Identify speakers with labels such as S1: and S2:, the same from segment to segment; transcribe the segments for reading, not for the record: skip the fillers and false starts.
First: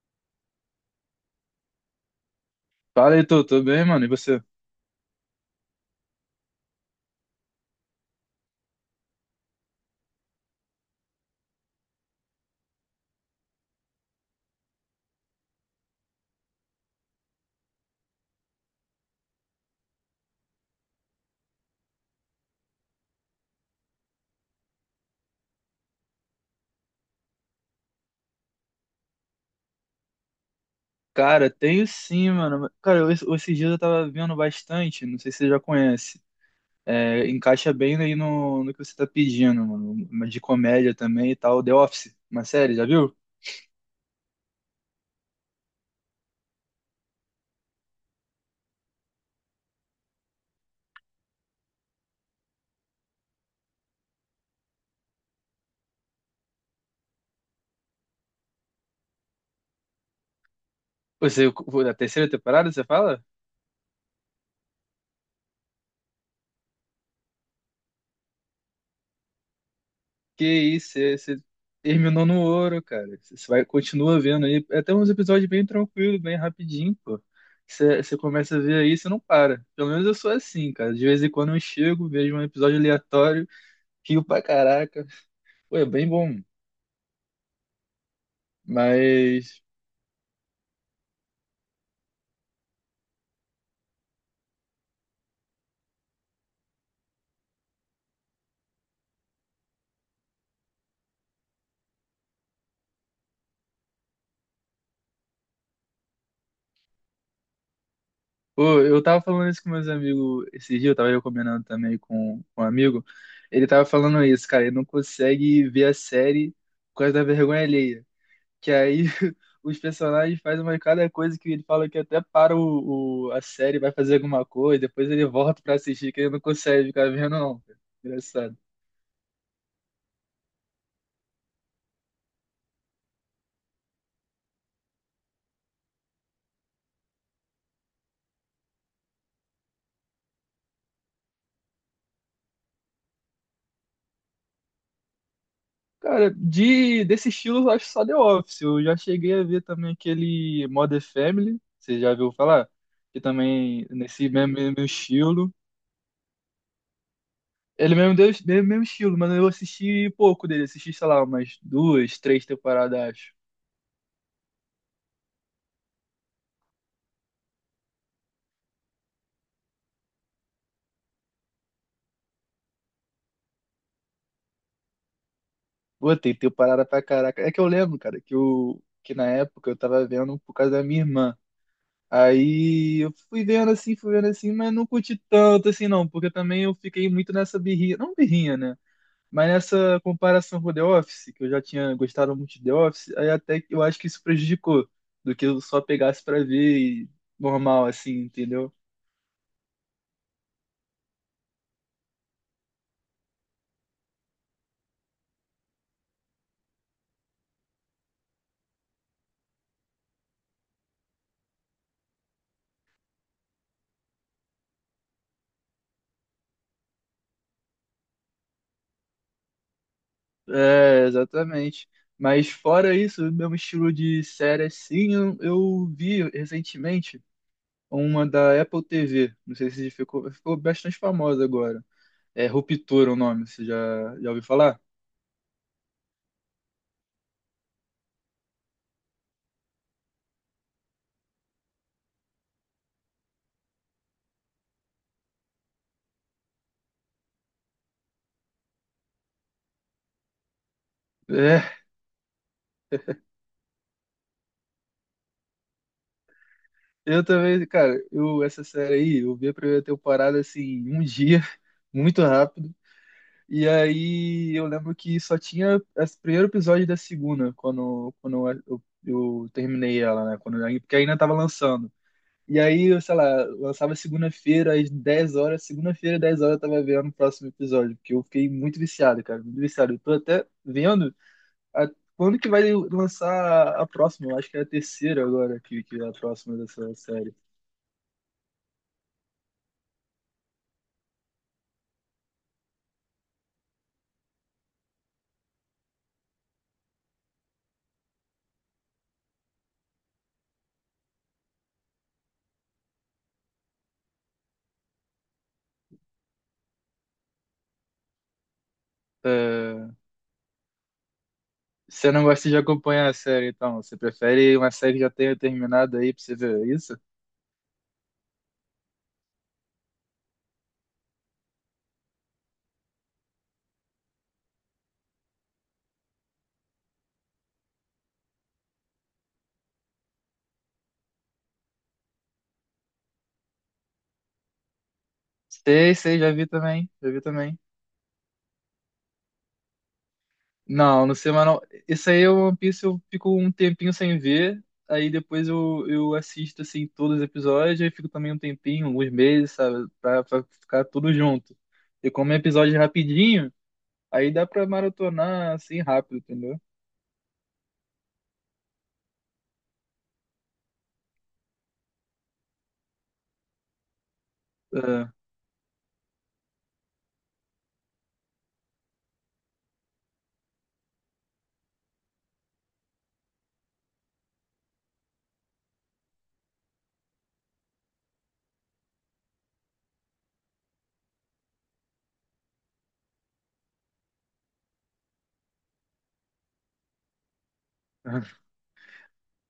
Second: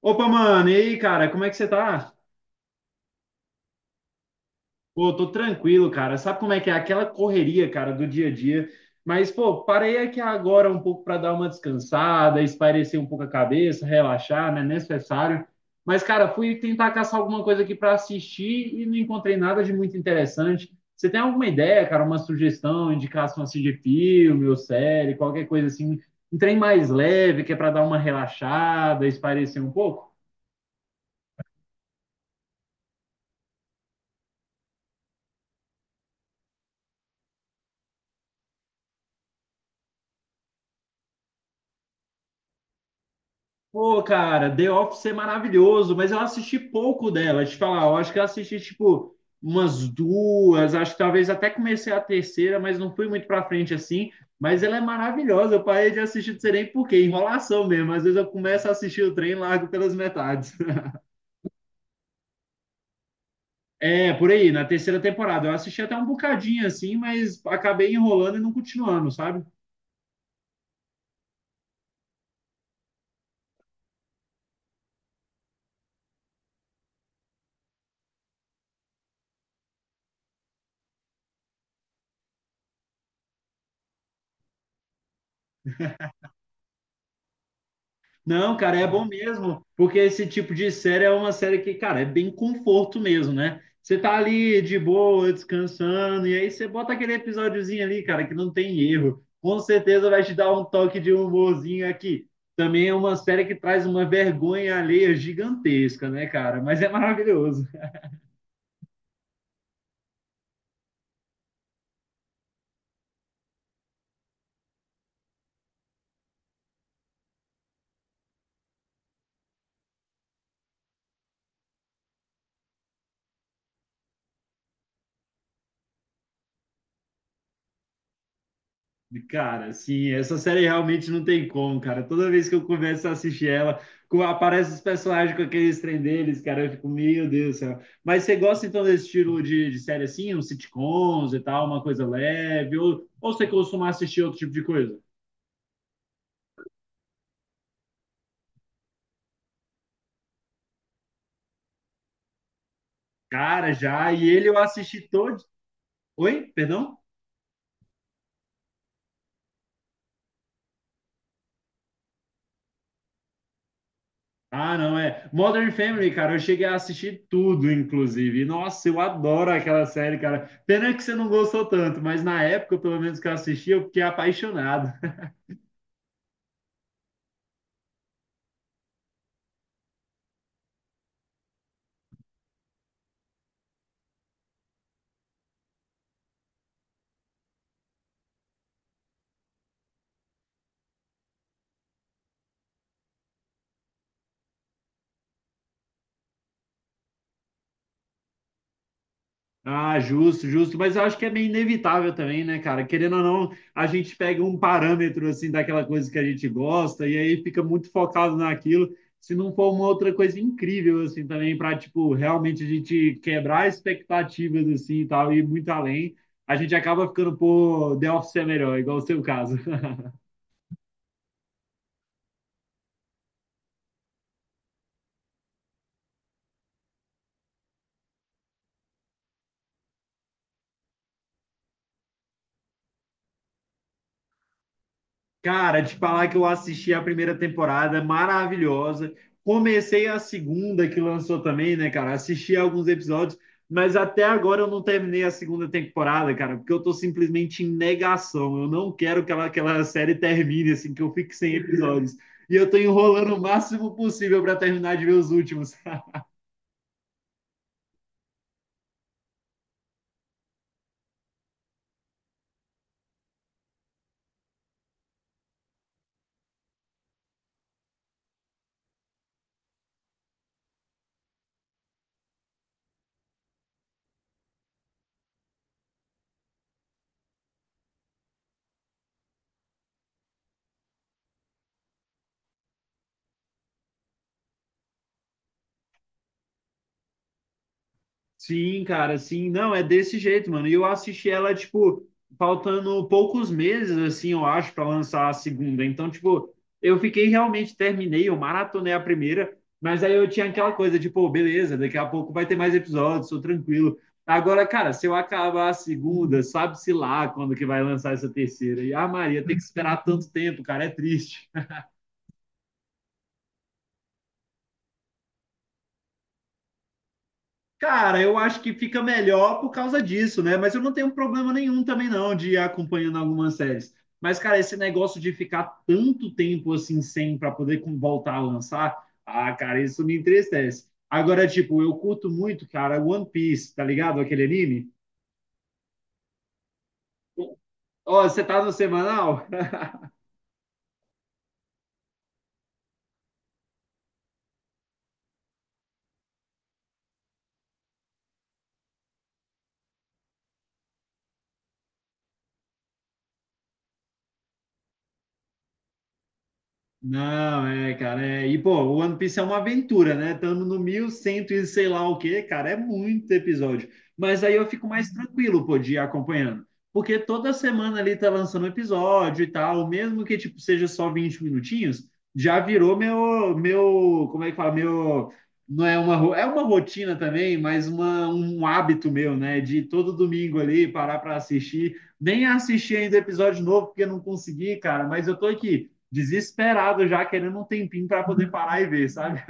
S1: Opa, mano, e aí, cara, como é que você tá?
S2: Fala, Heitor, tudo bem, mano? E você?
S1: Pô, tô tranquilo, cara. Sabe como é que é aquela correria, cara, do dia a dia? Mas, pô, parei aqui agora um pouco para dar uma descansada, espairecer um pouco a cabeça, relaxar, né? Necessário. Mas, cara, fui tentar caçar alguma coisa aqui para assistir e não encontrei nada de muito interessante. Você tem alguma ideia, cara, uma sugestão, indicação assim de filme ou série, qualquer coisa assim, um trem mais leve que é para dar uma relaxada, espairecer um pouco?
S2: Cara, tenho sim, mano. Cara, esses dias eu tava vendo bastante, não sei se você já conhece. É, encaixa bem aí no que você tá pedindo, mano. Uma de comédia também e tal. The Office, uma série, já viu?
S1: Pô, cara, The Office é maravilhoso, mas eu assisti pouco dela. Te falar, eu acho que eu assisti tipo umas duas, acho que talvez até comecei a terceira, mas não fui muito pra frente assim. Mas ela é maravilhosa. Eu parei de assistir, não sei nem por quê, enrolação mesmo. Às vezes eu começo a assistir o trem e largo pelas metades.
S2: Você, a terceira temporada, você fala?
S1: É, por aí, na terceira temporada. Eu assisti até um bocadinho assim, mas acabei enrolando e não continuando, sabe?
S2: Que isso, você terminou no ouro, cara. Continua vendo aí. É até uns episódios bem tranquilos, bem rapidinho, pô. Você começa a ver aí, você não para. Pelo menos eu sou assim, cara. De vez em quando eu chego, vejo um episódio aleatório. Rio pra caraca. Pô, é bem bom.
S1: Não, cara, é bom
S2: Mas,
S1: mesmo, porque esse tipo de série é uma série que, cara, é bem conforto mesmo, né? Você tá ali de boa, descansando, e aí você bota aquele episódiozinho ali, cara, que não tem erro. Com certeza vai te dar um toque de humorzinho aqui. Também é uma série que traz uma vergonha alheia gigantesca, né, cara? Mas é maravilhoso.
S2: pô, eu tava falando isso com meus amigos esse dia, eu combinando também com um amigo. Ele tava falando isso, cara, ele não consegue ver a série por causa da vergonha alheia. Que aí os personagens fazem uma cada coisa que ele fala que até para a série, vai fazer alguma coisa, depois ele volta pra assistir, que ele não consegue ficar vendo, não, cara. Engraçado.
S1: Cara, sim, essa série realmente não tem como, cara. Toda vez que eu começo a assistir ela, aparece os personagens com aqueles trem deles, cara, eu fico, meu Deus do céu. Mas você gosta então desse estilo de série assim, uns sitcoms e tal, uma coisa leve, ou você costuma assistir outro tipo de coisa?
S2: Cara, desse estilo eu acho só The Office. Eu já cheguei a ver também aquele Modern Family, você já viu falar? Que
S1: Cara,
S2: também
S1: já, e
S2: nesse
S1: ele
S2: mesmo,
S1: eu
S2: mesmo
S1: assisti todo.
S2: estilo.
S1: Oi? Perdão?
S2: Ele é mesmo deu mesmo estilo, mas eu assisti pouco dele. Assisti, sei lá, umas duas, três temporadas, acho.
S1: Ah, não, é. Modern Family, cara, eu cheguei a assistir tudo, inclusive. Nossa, eu adoro aquela série, cara. Pena que você não gostou tanto, mas na época, pelo menos que eu assisti, eu fiquei apaixonado.
S2: Pô, tem temporada pra caraca. É que eu lembro, cara, que na época eu tava vendo por causa da minha irmã. Aí eu fui vendo assim, mas não curti tanto assim não, porque também eu fiquei muito nessa birrinha. Não birrinha, né? Mas nessa comparação com The Office, que eu já tinha gostado muito de The Office, aí até que eu acho que isso prejudicou do que eu só pegasse pra ver e normal, assim, entendeu?
S1: Ah, justo, justo, mas eu acho que é meio inevitável também, né, cara? Querendo ou não, a gente pega um parâmetro assim daquela coisa que a gente gosta e aí fica muito focado naquilo. Se não for uma outra coisa incrível assim também para tipo realmente a gente quebrar expectativas assim e tal e ir muito além, a gente acaba ficando, pô, The Office é melhor, igual o seu caso.
S2: É, exatamente. Mas fora isso, o meu estilo de série, assim, eu vi recentemente uma da Apple TV. Não sei se ficou bastante famosa agora. É Ruptura o nome, você já ouviu falar?
S1: Cara, te falar que eu assisti a primeira temporada, maravilhosa. Comecei a segunda que lançou também, né, cara? Assisti alguns episódios, mas até agora eu não terminei a segunda temporada, cara, porque eu tô simplesmente em negação. Eu não quero que ela, que aquela série termine, assim, que eu fique sem
S2: É,
S1: episódios. E eu tô enrolando o máximo possível para terminar de ver os últimos.
S2: eu também, cara, essa série aí, eu vi a primeira temporada, assim, em um dia, muito rápido. E aí eu lembro que só tinha esse primeiro episódio da segunda, quando terminei ela, né? Porque ainda tava lançando. E aí, sei lá, lançava segunda-feira às 10 horas, segunda-feira às 10 horas eu tava vendo o próximo episódio, porque eu fiquei muito viciado, cara, muito viciado. Eu tô até vendo a- quando que vai lançar a próxima, eu acho que é a terceira agora que é a próxima dessa série.
S1: Sim, cara, sim. Não, é desse jeito, mano. E eu assisti ela, tipo, faltando poucos meses, assim, eu acho, para lançar a segunda. Então, tipo, eu fiquei realmente, terminei, eu maratonei a primeira, mas aí eu tinha aquela coisa de, pô, beleza, daqui a pouco vai ter mais episódios, tô tranquilo. Agora, cara, se eu acabar a segunda, sabe-se lá quando que vai lançar essa terceira. E a Maria tem que
S2: É.
S1: esperar tanto tempo, cara, é triste.
S2: Você não gosta de acompanhar a série, então? Você prefere uma série que já tenha terminado aí pra você ver é isso?
S1: Cara, eu acho que fica melhor por causa disso, né? Mas eu não tenho problema nenhum também não de ir acompanhando algumas séries. Mas, cara, esse negócio de ficar tanto tempo assim sem para poder voltar a lançar, ah, cara, isso me entristece. Agora, tipo, eu curto muito, cara, One Piece, tá ligado? Aquele anime.
S2: Sei, sei, já vi também, já vi também.
S1: Ó, você tá no semanal?
S2: Não, no semanal. Isso aí é o One Piece, eu fico um tempinho sem ver, aí depois eu assisto, assim, todos os episódios, aí fico também um tempinho, alguns meses, sabe, pra ficar tudo junto. E como é episódio rapidinho, aí dá pra maratonar, assim, rápido, entendeu?
S1: Não, é, cara, é. E, pô, o One Piece é uma aventura, né? Estamos no 1100 e cem e sei lá o quê, cara, é muito episódio. Mas aí eu fico mais
S2: É.
S1: tranquilo, pô, de ir acompanhando. Porque toda semana ali tá lançando um episódio e tal, mesmo que, tipo, seja só 20 minutinhos, já virou meu, como é que fala? Meu, não é uma, ro- É uma rotina também, mas uma, um hábito meu, né? De todo domingo ali parar pra assistir. Nem assisti ainda o episódio novo, porque eu não consegui, cara, mas eu tô aqui desesperado já, querendo um tempinho para poder parar e ver, sabe?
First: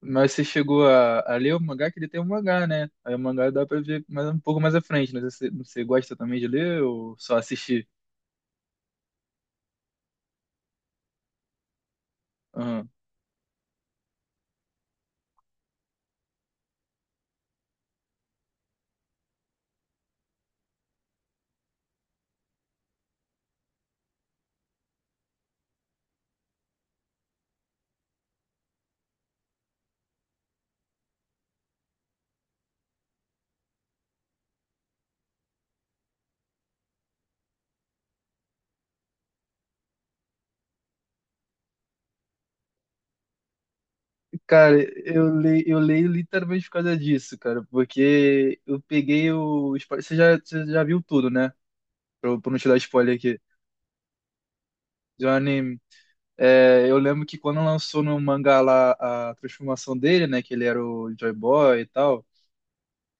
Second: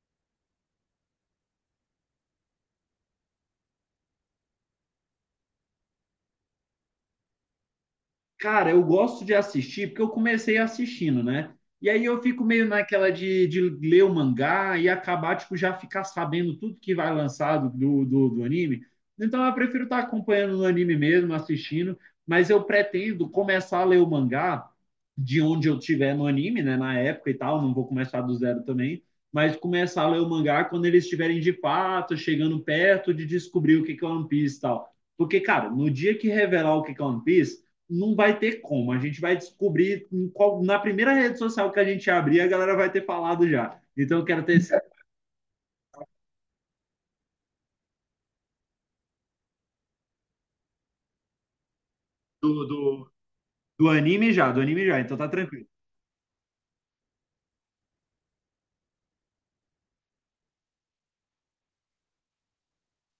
S2: Mas você chegou a ler o mangá, que ele tem um mangá, né? Aí o mangá dá pra ver mais, um pouco mais à frente, né? Você gosta também de ler ou só assistir?
S1: Cara, eu gosto de assistir porque eu comecei assistindo, né? E aí eu fico meio naquela de, ler o mangá e acabar, tipo, já ficar sabendo tudo que vai lançar do anime. Então eu prefiro estar acompanhando no anime mesmo, assistindo, mas eu pretendo começar a ler o mangá de onde eu tiver no anime, né? Na época e tal, não vou começar do zero também, mas começar a ler o mangá quando eles estiverem de fato, chegando perto de descobrir o que que é One Piece e tal. Porque, cara, no dia que revelar o que que é One Piece, não vai ter como. A gente vai descobrir em qual, na primeira rede social que a gente abrir, a galera vai ter falado já. Então eu quero ter esse
S2: Cara, eu leio literalmente por causa disso, cara, porque eu peguei Você já, você já viu tudo, né? Pra não
S1: do,
S2: te dar
S1: do,
S2: spoiler aqui.
S1: do anime já, então
S2: De
S1: tá
S2: um
S1: tranquilo.
S2: anime. É, eu lembro que quando lançou no mangá lá a transformação dele, né? Que ele era o Joy Boy e tal.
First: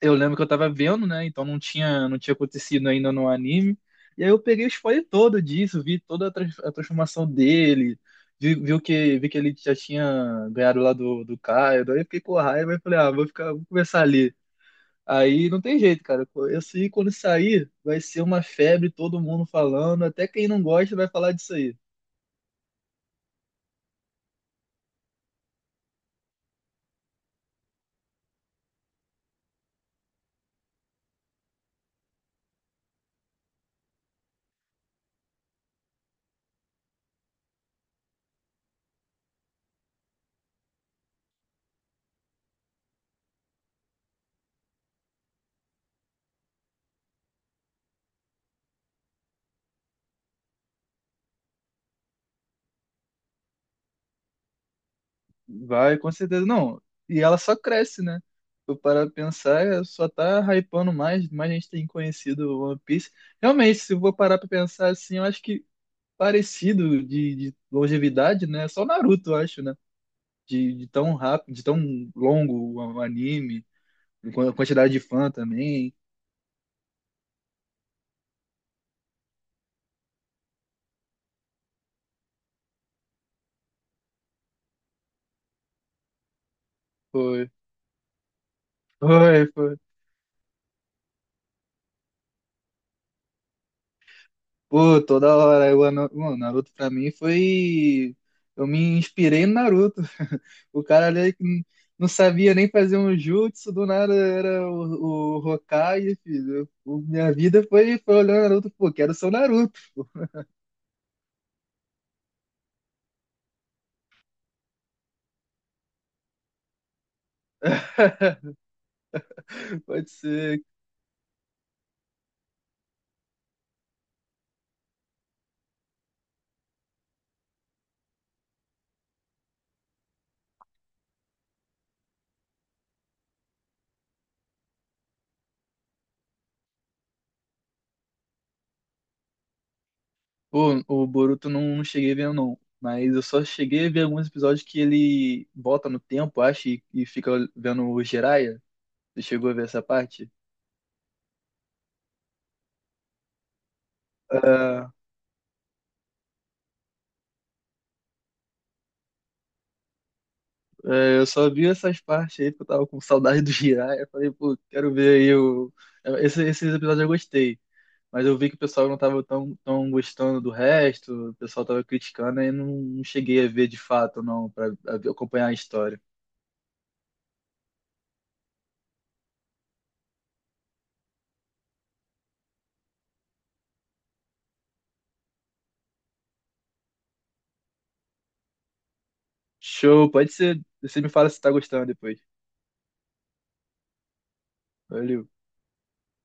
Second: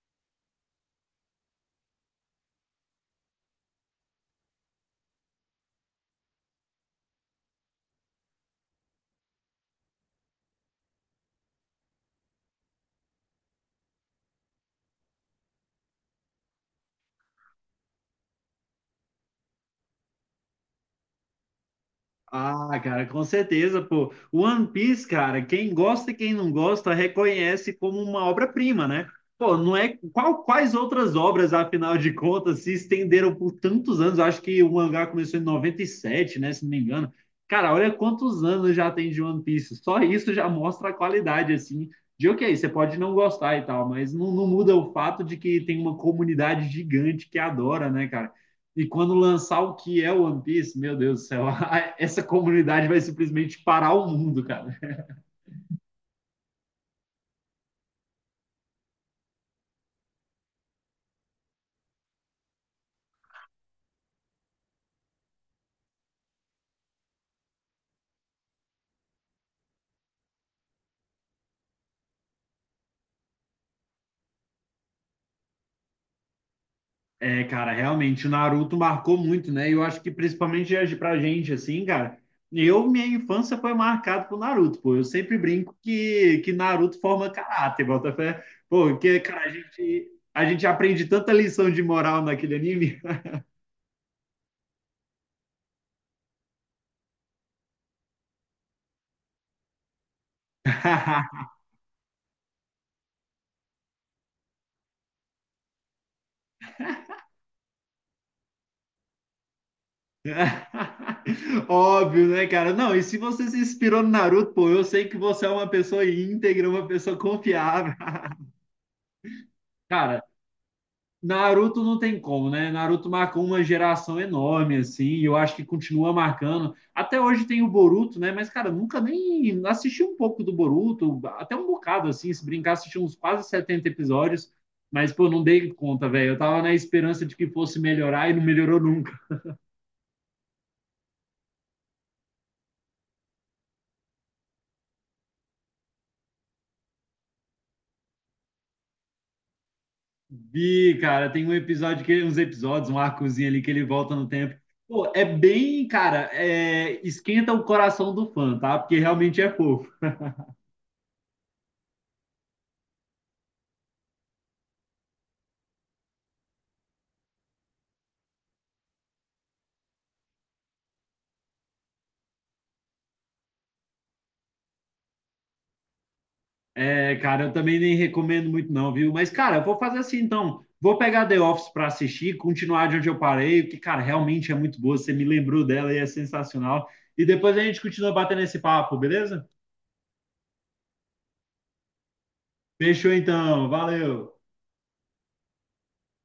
S2: Eu lembro que eu tava vendo, né? Então não tinha acontecido ainda no anime. E aí eu peguei o spoiler todo disso, vi toda a transformação dele, vi que ele já tinha ganhado lá do Caio. Daí eu fiquei com raiva e falei, ah, vou começar ali. Aí não tem jeito, cara. Isso aí, quando sair, vai ser uma febre, todo mundo falando. Até quem não gosta vai falar disso aí.
S1: Ah, cara, com certeza, pô. One Piece, cara, quem gosta e quem não gosta reconhece como uma obra-prima, né? Pô, não é qual, quais outras obras, afinal de contas, se estenderam por tantos anos? Eu acho que o mangá começou em 97, né, se não me engano. Cara, olha quantos anos já tem de One Piece. Só isso já mostra a qualidade, assim, de ok, você pode não gostar e tal, mas não muda o fato de que tem uma comunidade gigante que adora, né, e quando lançar o que é One Piece, meu Deus do céu, essa comunidade vai simplesmente parar o mundo, cara.
S2: Vai, com certeza. Não, e ela só cresce, né? Eu parar pra pensar, é, só tá hypando mais, mais gente tem conhecido o One Piece. Realmente, se eu vou parar pra pensar assim, eu acho que parecido de longevidade, né? Só o Naruto, eu acho, né? De tão rápido, de tão longo o anime, com a quantidade de fã também.
S1: É, cara, realmente, o Naruto marcou muito, né? E eu acho que principalmente pra gente, assim, cara, eu, minha infância foi marcada por Naruto, pô. Eu sempre brinco que Naruto forma
S2: Foi,
S1: caráter, bota fé. Pô, porque cara,
S2: foi, foi.
S1: a gente aprende tanta lição de moral naquele anime.
S2: Pô, toda hora. Mano, Naruto pra mim foi. Eu me inspirei no Naruto. O cara ali que não sabia nem fazer um jutsu, do nada era o Hokage, filho. Minha vida foi, olhando Naruto. Pô, quero ser o Naruto.
S1: Óbvio, né, cara? Não, e se você se inspirou no Naruto, pô, eu sei que você é uma pessoa íntegra, uma pessoa confiável.
S2: Pode
S1: Cara,
S2: ser.
S1: Naruto não tem como, né? Naruto marcou uma geração enorme, assim, e eu acho que continua marcando. Até hoje tem o Boruto, né? Mas, cara, nunca nem assisti um pouco do Boruto, até um bocado, assim, se brincar, assisti uns quase 70 episódios, mas, pô, não dei conta, velho. Eu tava na esperança de que fosse melhorar e não melhorou.
S2: Pô, o Boruto não cheguei vendo, não. Mas eu só cheguei a ver alguns episódios que ele volta no tempo, acho, e fica vendo o Jiraiya. Você chegou a ver essa parte?
S1: Vi, cara, tem um episódio que uns episódios, um arcozinho ali que ele volta no tempo. Pô, é bem, cara, é, esquenta o coração do fã, tá? Porque realmente é fofo.
S2: É, eu só vi essas partes aí porque eu tava com saudade do Jiraiya. Eu falei, pô, quero ver aí esses episódios eu gostei. Mas eu vi que o pessoal não tava tão gostando do resto, o pessoal tava criticando e não cheguei a ver de fato, não, pra acompanhar a história.
S1: É, cara, eu também nem recomendo muito não, viu? Mas, cara, eu vou fazer assim então. Vou pegar The Office pra assistir, continuar de onde eu parei, porque, cara, realmente é muito boa. Você me lembrou dela e é sensacional. E depois a gente continua batendo esse papo, beleza?
S2: Show, pode ser. Você me fala se tá gostando depois.
S1: Fechou então, valeu.
S2: Valeu.